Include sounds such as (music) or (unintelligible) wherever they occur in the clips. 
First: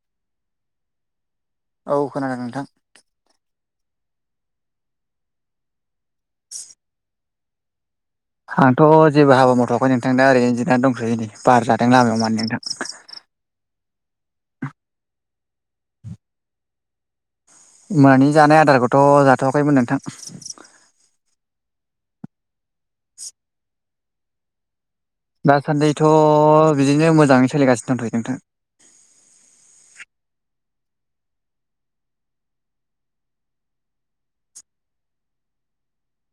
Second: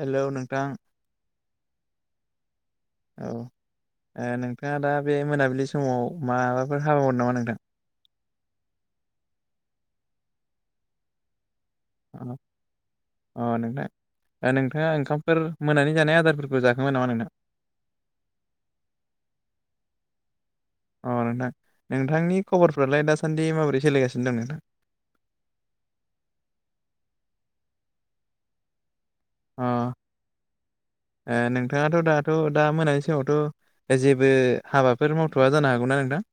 हेल' नोंथां औ खोनादों नोंथां औ नोंथाङा दा बे मोनाबिलि समाव माबाफोर हाबा मावदों नामा नोंथां। आंथ' जेबो हाबा मावथ'वाखै नोंथां दा ओरैनो जिरायनानै दंथयो नै बार जादों लामायाव माने नोंथां अ-अ नोंथां नोंथाङा ओंखामफोर मोनानि जानाय आदारफोरखौ जाखांबाय नामा नोंथां मानि जानाय आदारखौथ' जाथ'वाखैमोन नोंथां। अ नोंथां नोंथांनि खबरफ्रालाय दासान्दि माबोरै सोलिगासिनो दं नोंथां दासान्दिथ' बिदिनो मोजाङै सोलिगासिनो दंथयो' नोंथां। अ ए नोंथाङाथ' दाथ' दा मोनानि समावथ' जेबो हाबाफोर मावथ'वा जानो हागौना नोंथां।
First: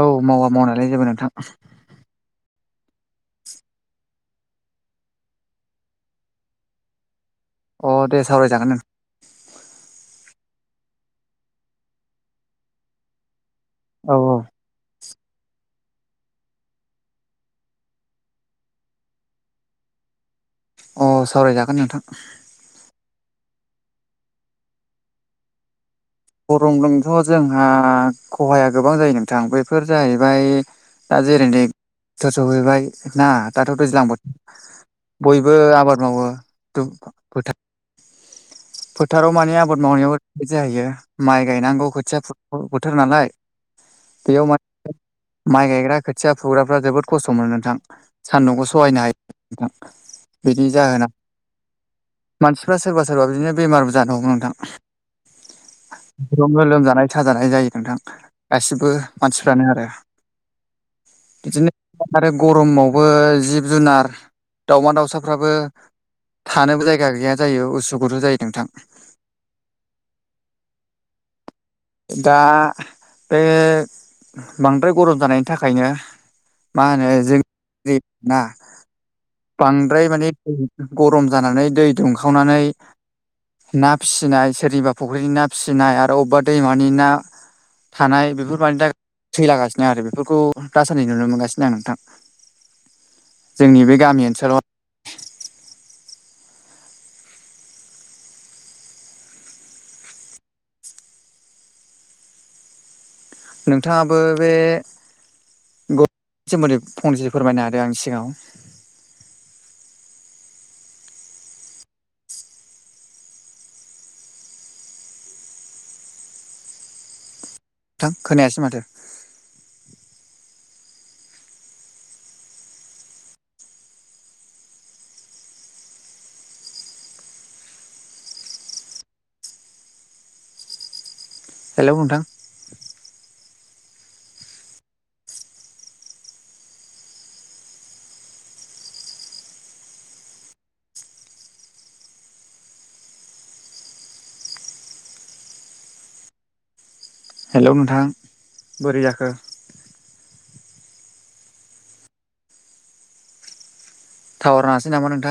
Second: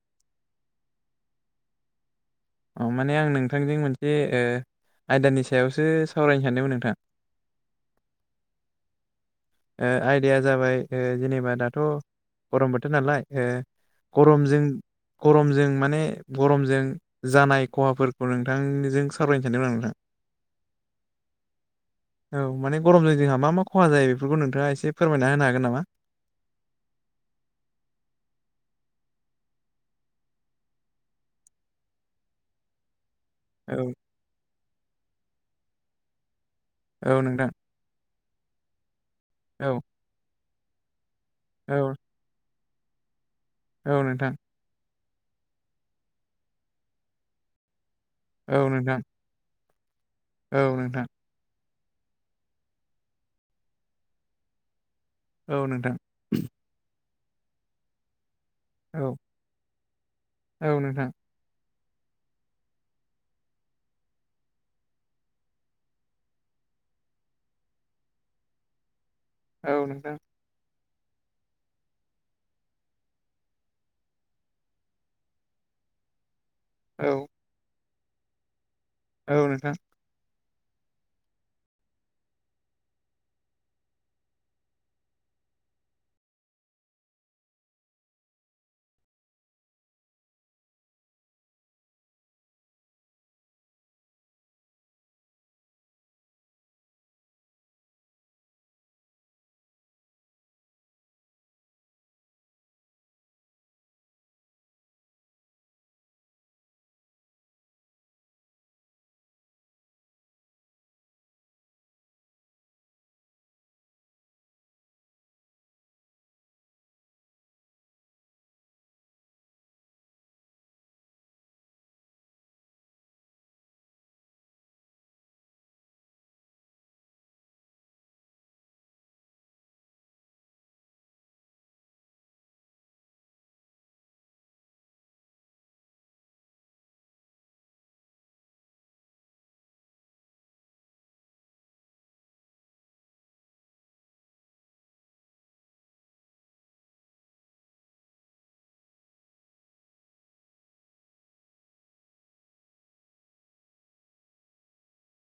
औ मावा मावनायालाय जेबो नोंथां अ माने आं नोंथांजों मोनसे ओ आयदानि सायावसो सावरायनो सानदोंमोन नोंथां अ दे सावरायजागोन (inaudible) ओ आयदाया जाबाय ओ जेनेबा दाथ' गरम बोथोर नालाय ओ औ गरमजों गरमजों माने गरमजों जानाय खहाफोरखौ नोंथांजों सावरायनो सानदोंमोन आं नोंथां औ अ सावरायजागोन नोंथां औ माने गरम जोंहा मा-मा खहा जायो बेफोरखौ नोंथाङा एसे फोरमायना होनो हागोन नामा? गरमजोंथ' जोंहा खहाया गोबां जायो नोंथां बफोर जाहैबाय दा जेरै (unintelligible) सहैबाय ना दाथ' औ दैज्लां बोथोर बयबो आबाद मावो औ नोंथां दु-फोथार फोथाराव मानि आबाद औ मावनायाव ओरैबायदि जाहायो माइ गायनांगौ औ खोथिया फुनाय बोथोर नालाय औ नोंथां बेयाव माने माइ गायग्रा खोथिया फुग्राफ्रा जोबोद खस्थ' मोनो नोंथां औ सान्दुंखौ सहायनो नोंथां हायो नोंथां औ बिनि नोंथां जाहोना मानसिफ्रा सोरबा सोरबा बिदिनो बेमारबो जानो हमो नोंथां औ नोंथां बिफोरावनो लोमजानाय साजानाय जायो नोंथां गासिबो औ मानसिफ्रानो आरो औ नोंथां बिदिनो आरो गरमावबो जिब जुनार दाउमा दाउसाफ्राबो थानोबो जायगा गैया जायो उसु गुथु जायो नोंथां औ नोंथां दा बे बांद्राय गरम जानायनि थाखायनो मा औ होनो (unintelligible) औ नोंथां बांद्राय माने गरम जानानै दै दुंखावनानै ना फिसिनाय सोरनिबा फुख्रिनि ना फिसिनाय आरो अबेबा दैमानि ना थानाय बेफोर मानि थाखाय थैलागासिनों आरो बेफोरखौ दासान्दि नुनो मोनगासिनो आं नोंथां। जोंनि बे गामि ओनसोलाव। नोंथाङाबो बे (unintelligible) नि सोमोन्दै फंनैसो फोरमायनो हादों आंनि सिगाङाव। नोंथां खोनायासै माथो? हेल' नोंथां। हेल' नोंथां बोरैजाखो? टावार नाङासै नामा नोंथां?